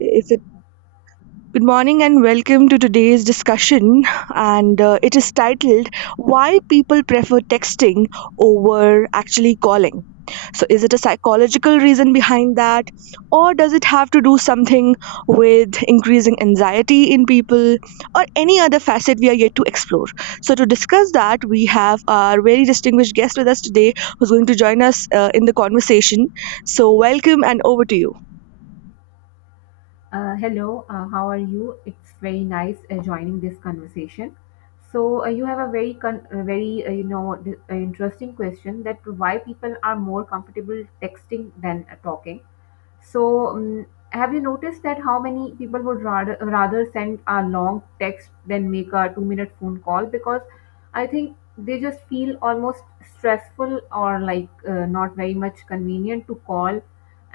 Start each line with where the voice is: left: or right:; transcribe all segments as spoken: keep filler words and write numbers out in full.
right: Is it Good morning and welcome to today's discussion. And uh, it is titled "Why People Prefer Texting Over Actually Calling." So, is it a psychological reason behind that, or does it have to do something with increasing anxiety in people, or any other facet we are yet to explore? So, to discuss that, we have our very distinguished guest with us today, who's going to join us uh, in the conversation. So, welcome and over to you.
left: Uh, hello, uh, how are you? It's very nice uh, joining this conversation. So uh, you have a very, con- uh, very uh, you know, d- uh, interesting question that why people are more comfortable texting than uh, talking. So um, have you noticed that how many people would rather rather send a long text than make a two minute phone call? Because I think they just feel almost stressful, or like uh, not very much convenient to call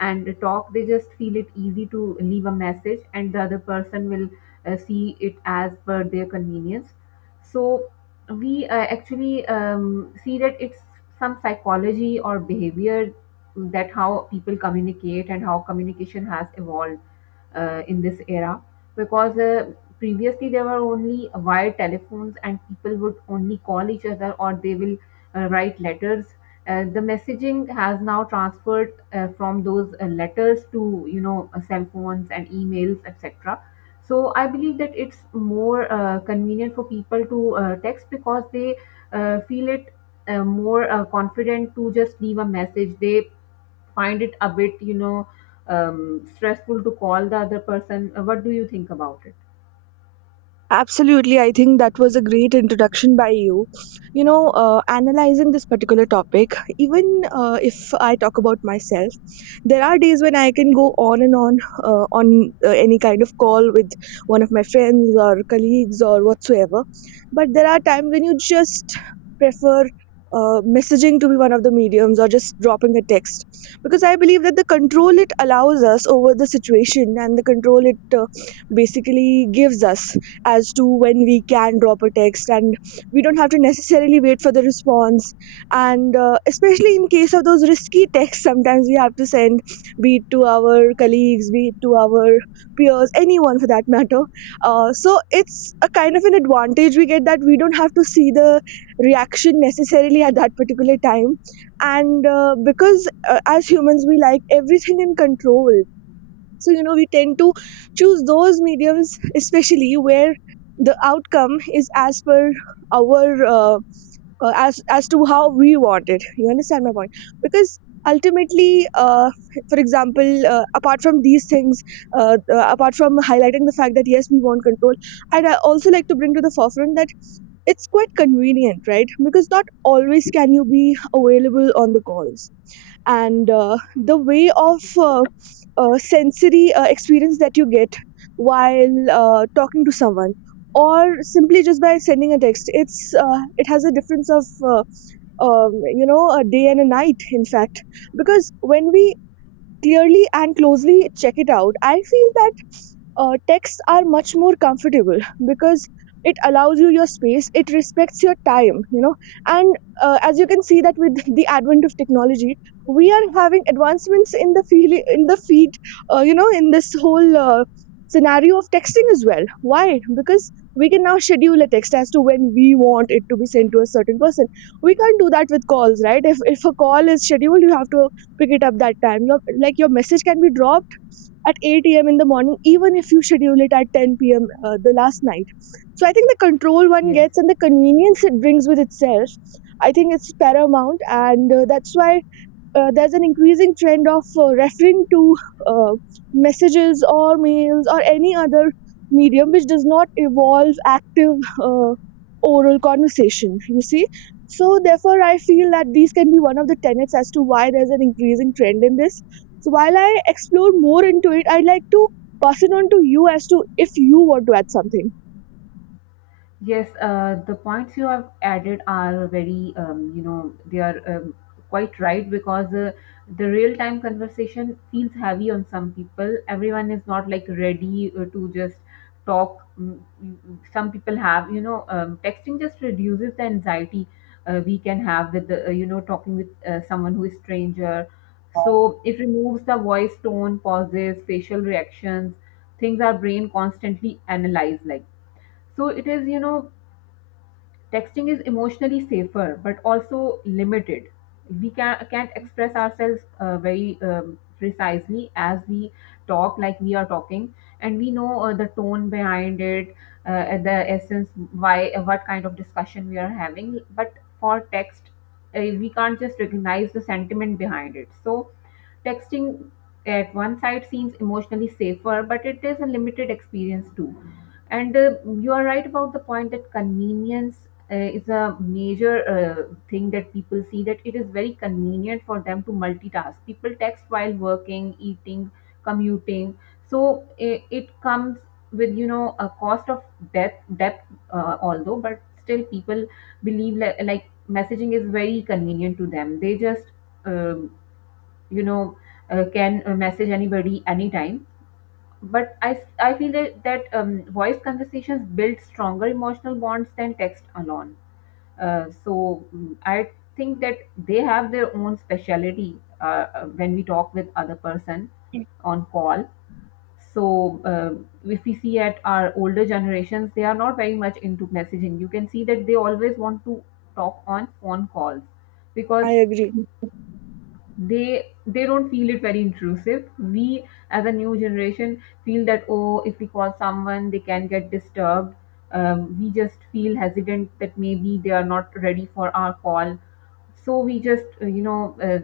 left: and talk. They just feel it easy to leave a message and the other person will uh, see it as per their convenience. So we uh, actually um, see that it's some psychology or behavior, that how people communicate and how communication has evolved uh, in this era. Because uh, previously there were only wire telephones and people would only call each other, or they will uh, write letters. Uh, the messaging has now transferred uh, from those uh, letters to you know uh, cell phones and emails, etc. So I believe that it's more uh, convenient for people to uh, text, because they uh, feel it uh, more uh, confident to just leave a message. They find it a bit you know um, stressful to call the other person. Uh, what do you think about it?
right: Absolutely. I think that was a great introduction by you. You know, uh, analyzing this particular topic, even uh, if I talk about myself, there are days when I can go on and on uh, on uh, any kind of call with one of my friends or colleagues or whatsoever. But there are times when you just prefer uh, messaging to be one of the mediums or just dropping a text, because I believe that the control it allows us over the situation, and the control it uh, basically gives us as to when we can drop a text, and we don't have to necessarily wait for the response. And uh, especially in case of those risky texts sometimes we have to send, be it to our colleagues, be it to our peers, anyone for that matter, uh, so it's a kind of an advantage we get that we don't have to see the reaction necessarily at that particular time. And uh, because uh, as humans we like everything in control, so, you know, we tend to choose those mediums, especially where the outcome is as per our, uh, uh, as, as to how we want it. You understand my point? Because ultimately, uh, for example, uh, apart from these things, uh, uh, apart from highlighting the fact that yes, we want control, I'd uh, also like to bring to the forefront that it's quite convenient, right? Because not always can you be available on the calls, and uh, the way of uh, uh, sensory uh, experience that you get while uh, talking to someone or simply just by sending a text, it's uh, it has a difference of uh, um, you know, a day and a night in fact. Because when we clearly and closely check it out, I feel that uh, texts are much more comfortable, because it allows you your space, it respects your time, you know. And uh, as you can see that with the advent of technology, we are having advancements in the field in the feed uh, you know, in this whole uh, scenario of texting as well. Why? Because we can now schedule a text as to when we want it to be sent to a certain person. We can't do that with calls, right? If if a call is scheduled, you have to pick it up that time. Your, like, your message can be dropped at eight a m in the morning, even if you schedule it at ten p m. Uh, the last night. So I think the control one
left: Yes,
right: gets and the convenience it brings with itself, I think it's paramount, and uh, that's why uh, there's an increasing trend of uh, referring to uh, messages or mails or any other medium which does not involve active uh, oral conversation, you see. So therefore I feel that these can be one of the tenets as to why there's an increasing trend in this. So while I explore more into it, I'd like to pass it on to you as to if you want to add something.
left: yes, uh, the points you have added are very, um, you know, they are um, quite right, because uh, the real time conversation feels heavy on some people. Everyone is not like ready uh, to just talk. Mm, mm, mm. Some people have, you know, um, texting just reduces the anxiety uh, we can have with, the, uh, you know, talking with uh, someone who is stranger. So it removes the voice tone, pauses, facial reactions, things our brain constantly analyze, like, so it is, you know texting is emotionally safer, but also limited. We can, can't express ourselves uh, very um, precisely as we talk, like we are talking, and we know uh, the tone behind it, uh, the essence, why, what kind of discussion we are having. But for text, uh, we can't just recognize the sentiment behind it. So texting, at one side, seems emotionally safer, but it is a limited experience too. And uh, you are right about the point that convenience uh, is a major uh, thing that people see, that it is very convenient for them to multitask. People text while working, eating, commuting. So it, it comes with, you know, a cost of depth depth uh, Although, but still people believe like, like messaging is very convenient to them. They just um, you know uh, can uh, message anybody anytime. But i i feel that, that um, voice conversations build stronger emotional bonds than text alone. uh, so mm, I think that they have their own speciality uh, uh, when we talk with other person on call. So uh, if we see at our older generations, they are not very much into messaging. You can see that they always want to talk on phone calls, because
right: I agree.
left: they they don't feel it very intrusive. We as a new generation feel that, oh, if we call someone they can get disturbed. Um, we just feel hesitant that maybe they are not ready for our call. So we just uh, you know uh,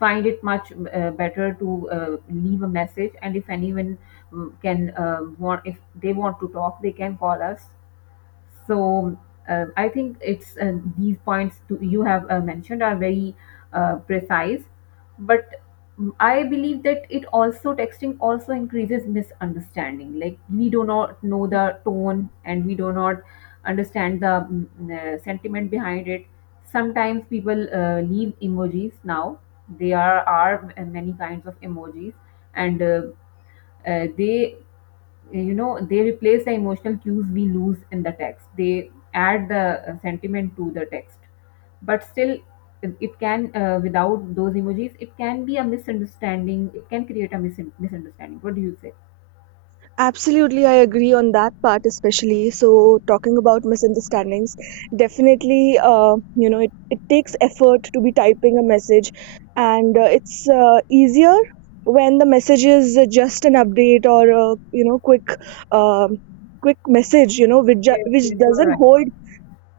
left: find it much uh, better to uh, leave a message, and if anyone mm, can uh, want if they want to talk they can call us. So uh, I think it's uh, these points to, you have uh, mentioned are very uh, precise, but I believe that it also texting also increases misunderstanding. Like we do not know the tone, and we do not understand the mm, mm, uh, sentiment behind it. Sometimes people uh, leave emojis now. There are many kinds of emojis, and uh, uh, they, you know, they replace the emotional cues we lose in the text. They add the uh, sentiment to the text, but still it it can uh, without those emojis, it can be a misunderstanding. It can create a mis- misunderstanding. What do you say?
right: Absolutely, I agree on that part, especially. So, talking about misunderstandings, definitely, uh, you know, it, it takes effort to be typing a message, and uh, it's uh, easier when the message is just an update or a, you know, quick, um, quick message, you know, which ju-
left: Yes,
right: which
left: yes, you are
right: doesn't
left: right.
right: hold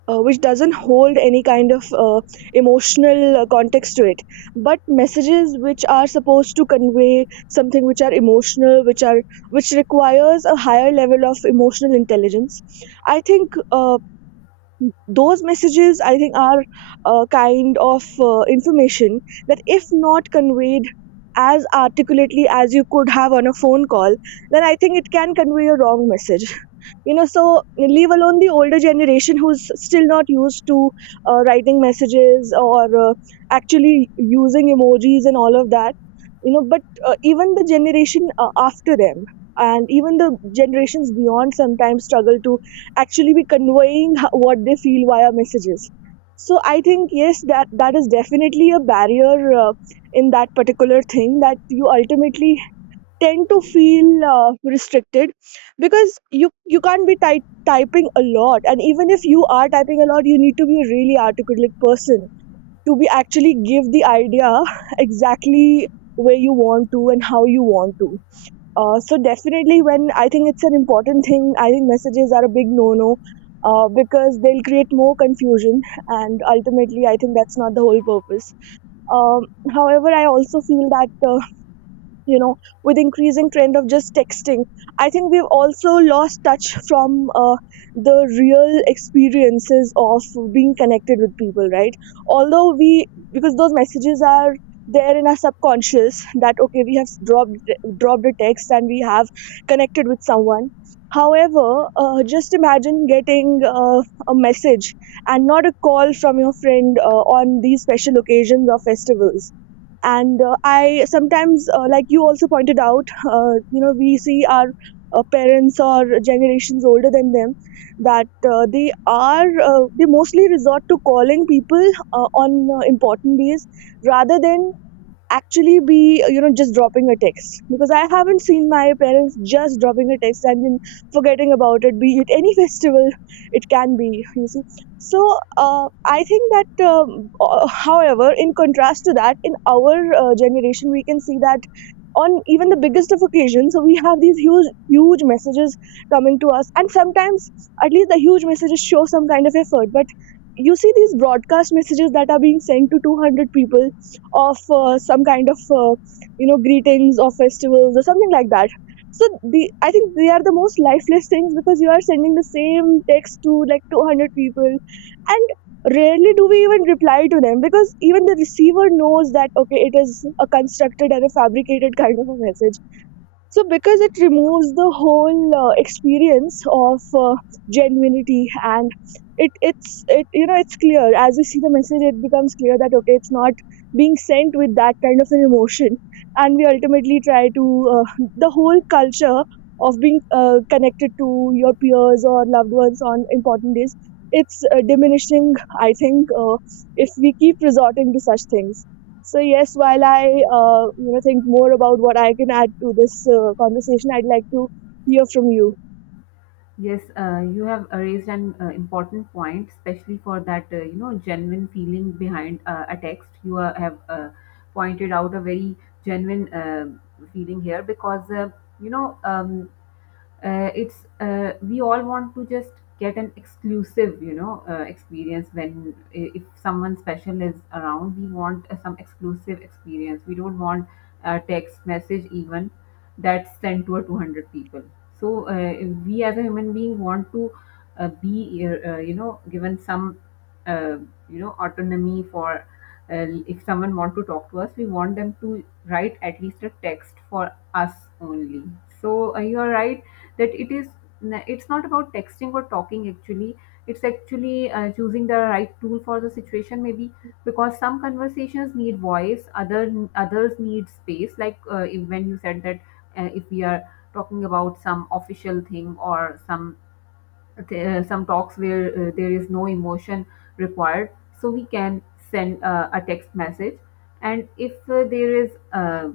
right: uh, which doesn't hold any kind of uh, emotional uh, context to it. But messages which are supposed to convey something, which are emotional, which are, which requires a higher level of emotional intelligence, I think uh, those messages, I think, are a kind of uh, information that if not conveyed as articulately as you could have on a phone call, then I think it can convey a wrong message, you know. So, leave alone the older generation, who's still not used to uh, writing messages or uh, actually using emojis and all of that, you know, but uh, even the generation uh, after them, and even the generations beyond, sometimes struggle to actually be conveying h- what they feel via messages. So I think yes, that that is definitely a barrier uh, in that particular thing, that you ultimately tend to feel uh, restricted, because you you can't be ty- typing a lot, and even if you are typing a lot, you need to be a really articulate person to be actually give the idea exactly where you want to and how you want to. Uh, so definitely, when I think it's an important thing, I think messages are a big no no, uh, because they'll create more confusion, and ultimately I think that's not the whole purpose. um, However, I also feel that uh, you know, with increasing trend of just texting, I think we've also lost touch from uh, the real experiences of being connected with people, right? Although we, because those messages are there in our subconscious that okay, we have dropped dropped a text and we have connected with someone. However, uh, just imagine getting uh, a message and not a call from your friend uh, on these special occasions or festivals. And uh, I sometimes, uh, like you also pointed out, uh, you know, we see our uh, parents or generations older than them, that uh, they are uh, they mostly resort to calling people uh, on uh, important days, rather than actually be, you know, just dropping a text, because I haven't seen my parents just dropping a text and then forgetting about it, be it any festival, it can be, you see. So uh, I think that um, uh, however, in contrast to that, in our uh, generation we can see that on even the biggest of occasions, so we have these huge huge messages coming to us, and sometimes at least the huge messages show some kind of effort. But you see these broadcast messages that are being sent to two hundred people, of uh, some kind of uh, you know, greetings or festivals or something like that. So the I think they are the most lifeless things, because you are sending the same text to like two hundred people, and rarely do we even reply to them, because even the receiver knows that okay, it is a constructed and a fabricated kind of a message. So, because it removes the whole uh, experience of uh, genuinity, and it it's it you know, it's clear, as we see the message, it becomes clear that okay, it's not being sent with that kind of an emotion, and we ultimately try to uh, the whole culture of being uh, connected to your peers or loved ones on important days. It's uh, diminishing, I think, uh, if we keep resorting to such things. So yes, while I uh, you know, think more about what I can add to this uh, conversation, I'd like to hear from you.
left: Yes, uh, you have uh, raised an uh, important point, especially for that uh, you know genuine feeling behind uh, a text. You uh, have uh, pointed out a very genuine uh, feeling here, because uh, you know um, uh, it's uh, we all want to just get an exclusive, you know uh, experience. When i- if someone special is around, we want uh, some exclusive experience. We don't want a text message even that's sent to a two hundred people. So uh, if we, as a human being, want to uh, be uh, uh, you know given some uh, you know autonomy for uh, if someone want to talk to us, we want them to write at least a text for us only. So uh, you are right that it is, it's not about texting or talking actually. It's actually uh, choosing the right tool for the situation, maybe. Because some conversations need voice, other others need space. Like uh, if- when you said that uh, if we are talking about some official thing, or some th- uh, some talks where uh, there is no emotion required, so we can send uh, a text message. And if uh, there is uh,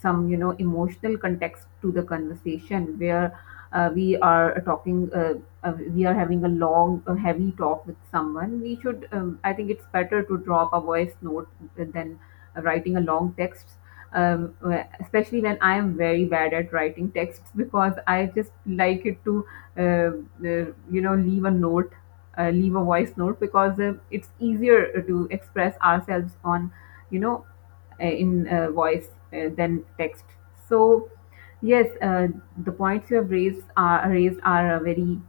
left: some, you know, emotional context to the conversation, where uh, we are talking uh, uh, we are having a long uh, heavy talk with someone, we should, um, I think it's better to drop a voice note than writing a long text. um, Especially when I am very bad at writing texts, because I just like it to uh, uh, you know, leave a note, uh, leave a voice note, because uh, it's easier to express ourselves on, you know, uh, in uh, voice uh, than text. So yes, uh, the points you have raised are raised are uh, very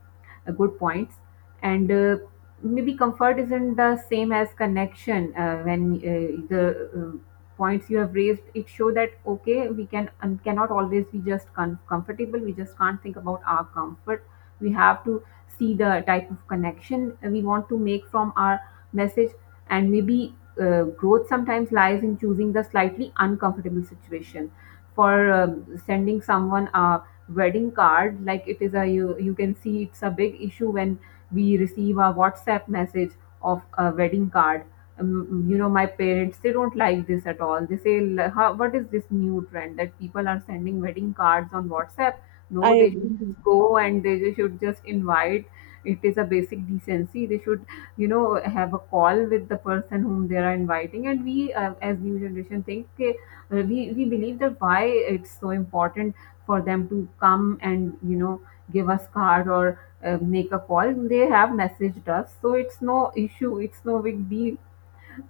left: uh, good points. And uh, maybe comfort isn't the same as connection. Uh, when uh, the uh, points you have raised, it show that, okay, we can um, cannot always be just com- comfortable. We just can't think about our comfort. We have to see the type of connection we want to make from our message. And maybe uh, growth sometimes lies in choosing the slightly uncomfortable situation, for um, sending someone a wedding card. Like, it is a, you, you can see it's a big issue when we receive a WhatsApp message of a wedding card. Um, you know, my parents, they don't like this at all. They say, "L- How, what is this new trend that people are sending wedding cards on WhatsApp? No,
right: I.
left: they should go and they should just invite. It is a basic decency. They should, you know, have a call with the person whom they are inviting." And we uh, as new generation think uh, we we believe that why it's so important for them to come and, you know, give us card, or uh, make a call. They have messaged us, so it's no issue, it's no big deal.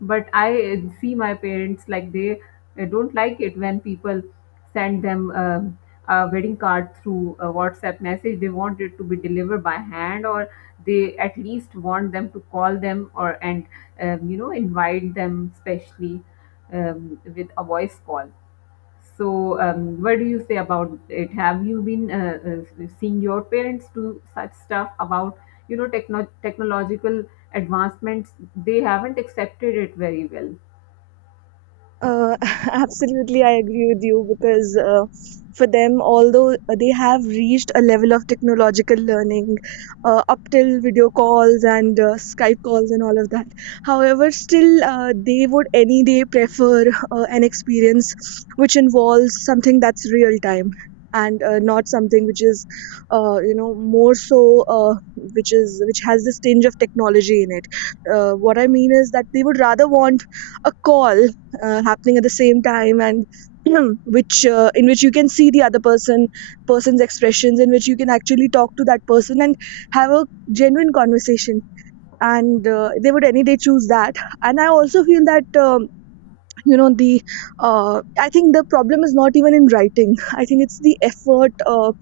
left: But I uh, see my parents, like, they uh, don't like it when people send them um, a wedding card through a WhatsApp message. They want it to be delivered by hand, or they at least want them to call them. Or and um, You know, invite them, especially um, with a voice call. So, um, what do you say about it? Have you been uh, uh, seeing your parents do such stuff about, you know, techno- technological advancements? They haven't accepted it very well.
right: Uh, absolutely, I agree with you, because uh, for them, although they have reached a level of technological learning uh, up till video calls and uh, Skype calls and all of that, however, still uh, they would any day prefer uh, an experience which involves something that's real time, and uh, not something which is, uh, you know, more so uh, which is, which has this tinge of technology in it. Uh, what I mean is that they would rather want a call uh, happening at the same time and which uh, in which you can see the other person person's expressions, in which you can actually talk to that person and have a genuine conversation, and uh, they would any day choose that. And I also feel that um, you know the uh, I think the problem is not even in writing. I think it's the effort uh,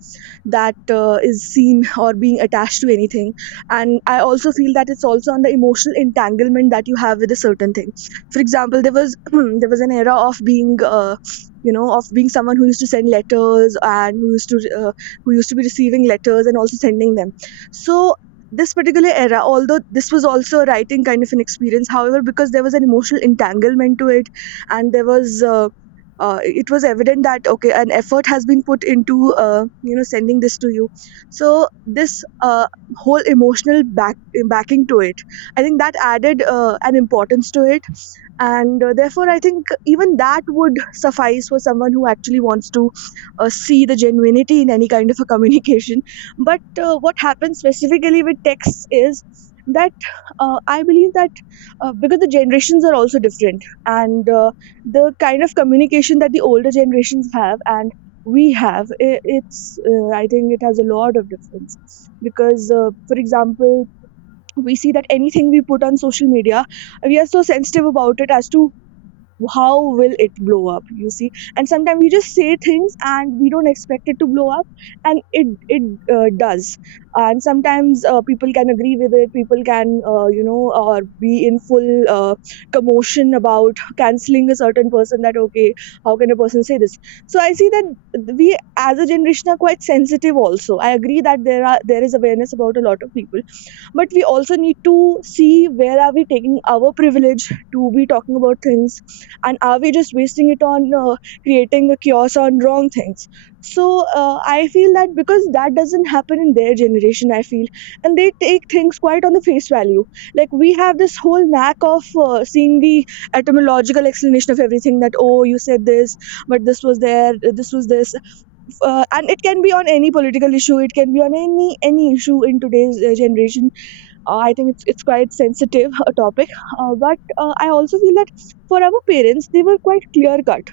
right: that uh, is seen or being attached to anything. And I also feel that it's also on the emotional entanglement that you have with a certain thing. For example, there was there was an era of being uh, you know of being someone who used to send letters and who used to uh, who used to be receiving letters and also sending them. So this particular era, although this was also a writing kind of an experience, however because there was an emotional entanglement to it, and there was uh, uh, it was evident that okay, an effort has been put into, uh, you know sending this to you. So this uh, whole emotional back backing to it, I think that added uh, an importance to it. And uh, therefore I think even that would suffice for someone who actually wants to uh, see the genuinity in any kind of a communication. But uh, what happens specifically with texts is that uh, I believe that uh, because the generations are also different, and uh, the kind of communication that the older generations have and we have, i- it's uh, I think it has a lot of difference. Because uh, for example, we see that anything we put on social media, we are so sensitive about it as to how will it blow up, you see, and sometimes we just say things and we don't expect it to blow up, and it it uh, does. And sometimes uh, people can agree with it, people can, uh, you know or be in full uh, commotion about canceling a certain person, that okay, how can a person say this. So I see that we as a generation are quite sensitive. Also I agree that there are there is awareness about a lot of people, but we also need to see where are we taking our privilege to be talking about things, and are we just wasting it on uh, creating a chaos on wrong things. So uh, I feel that because that doesn't happen in their generation, I feel, and they take things quite on the face value. Like we have this whole knack of uh, seeing the etymological explanation of everything, that oh, you said this, but this was there, this was this, uh, and it can be on any political issue, it can be on any any issue in today's uh, generation. uh, I think it's it's quite sensitive a topic. Uh, but uh, I also feel that for our parents, they were quite clear cut.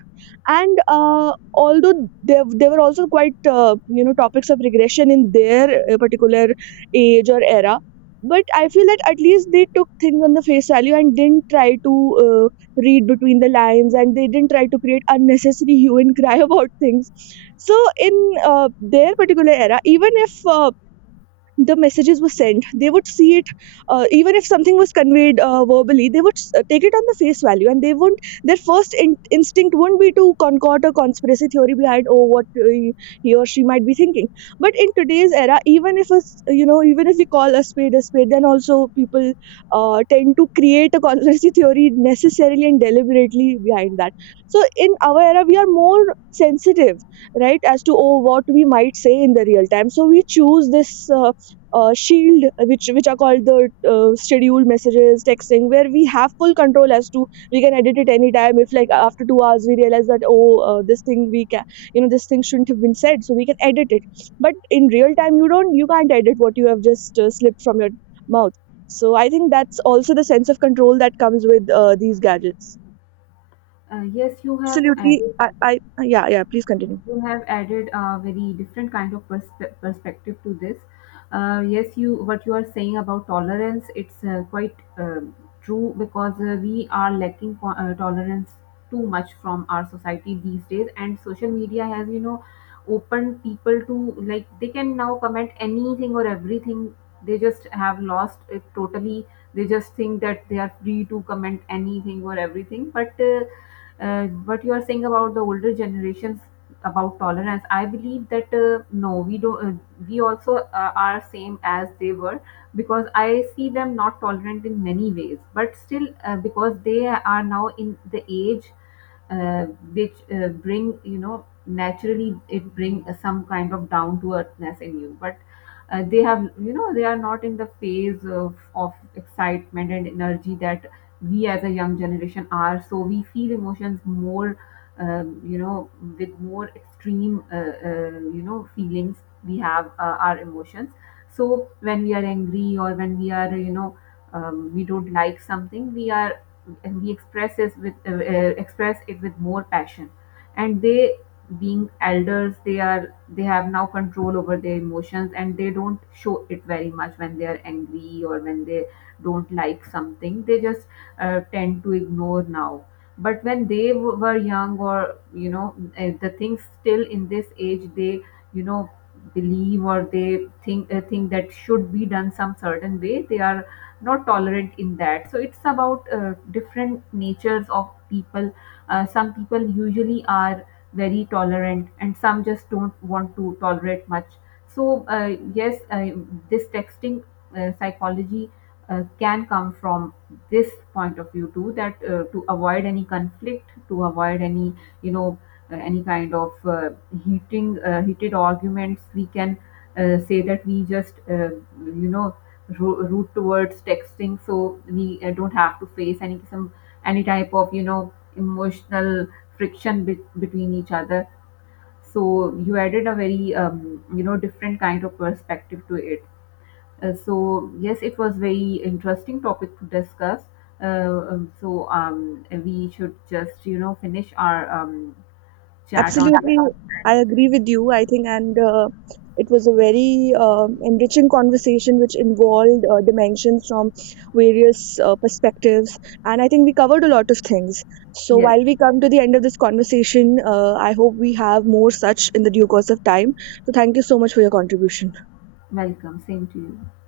right: And uh, although there there were also quite, uh, you know topics of regression in their uh, particular age or era, but I feel that at least they took things on the face value and didn't try to uh, read between the lines, and they didn't try to create unnecessary hue and cry about things. So in uh, their particular era, even if uh, the messages were sent, they would see it. Uh, even if something was conveyed uh, verbally, they would uh, take it on the face value, and they wouldn't, their first in- instinct wouldn't be to concord a conspiracy theory behind, oh what uh, he he or she might be thinking. But in today's era, even if us you know even if we call a spade a spade, then also people uh, tend to create a conspiracy theory necessarily and deliberately behind that. So in our era, we are more sensitive, right, as to oh, what we might say in the real time, so we choose this uh, uh, shield, uh, which which are called the uh, scheduled messages texting, where we have full control as to we can edit it anytime. If like after two hours, we realize that oh, uh, this thing we can, you know this thing shouldn't have been said, so we can edit it. But in real time, you don't, you can't edit what you have just uh, slipped from your mouth. So I think that's also the sense of control that comes with uh, these gadgets.
left: Uh, yes, you have
right: Absolutely,
left: added
right: I, I yeah, yeah, please continue.
left: you have added a very different kind of perspe- perspective to this. Uh, yes, you what you are saying about tolerance, it's uh, quite uh, true, because uh, we are lacking co- uh, tolerance too much from our society these days. And social media has, you know, opened people to, like, they can now comment anything or everything. They just have lost it totally. They just think that they are free to comment anything or everything. But uh, uh, what you are saying about the older generations about tolerance, I believe that, uh, no, we don't uh, we also uh, are same as they were, because I see them not tolerant in many ways. But still uh, because they are now in the age uh, which uh, bring, you know, naturally it bring some kind of down to earthness in you. But uh, they have, you know, they are not in the phase of, of excitement and energy that we as a young generation are. So we feel emotions more, um, you know, with more extreme, uh, uh, you know, feelings. We have uh, our emotions. So when we are angry, or when we are, you know, um, we don't like something, we are, we express it with uh, uh, express it with more passion. And they, being elders, they are they have now control over their emotions, and they don't show it very much. When they are angry, or when they don't like something, they just uh, tend to ignore now. But when they w- were young, or, you know, uh, the things, still in this age, they, you know, believe, or they think uh, think that should be done some certain way, they are not tolerant in that. So it's about uh, different natures of people. Uh, some people usually are very tolerant, and some just don't want to tolerate much. So uh, yes, uh, this texting uh, psychology uh, can come from this point of view too, that uh, to avoid any conflict, to avoid any, you know, uh, any kind of uh, heating uh, heated arguments, we can uh, say that we just uh, you know, ro- root towards texting, so we uh, don't have to face any, some any type of, you know, emotional friction be- between each other. So you added a very um, you know, different kind of perspective to it. Uh, so yes, it was very interesting topic to discuss. Uh, um, so um, we should just, you know, finish our um, chat on it.
right: Absolutely, I agree with you. I think, and uh, it was a very um enriching conversation, which involved uh, dimensions from various uh, perspectives. And I think we covered a lot of things. So,
left: Yes,
right: while we come to the end of this conversation, uh, I hope we have more such in the due course of time. So, thank you so much for your contribution.
left: welcome. Same to you.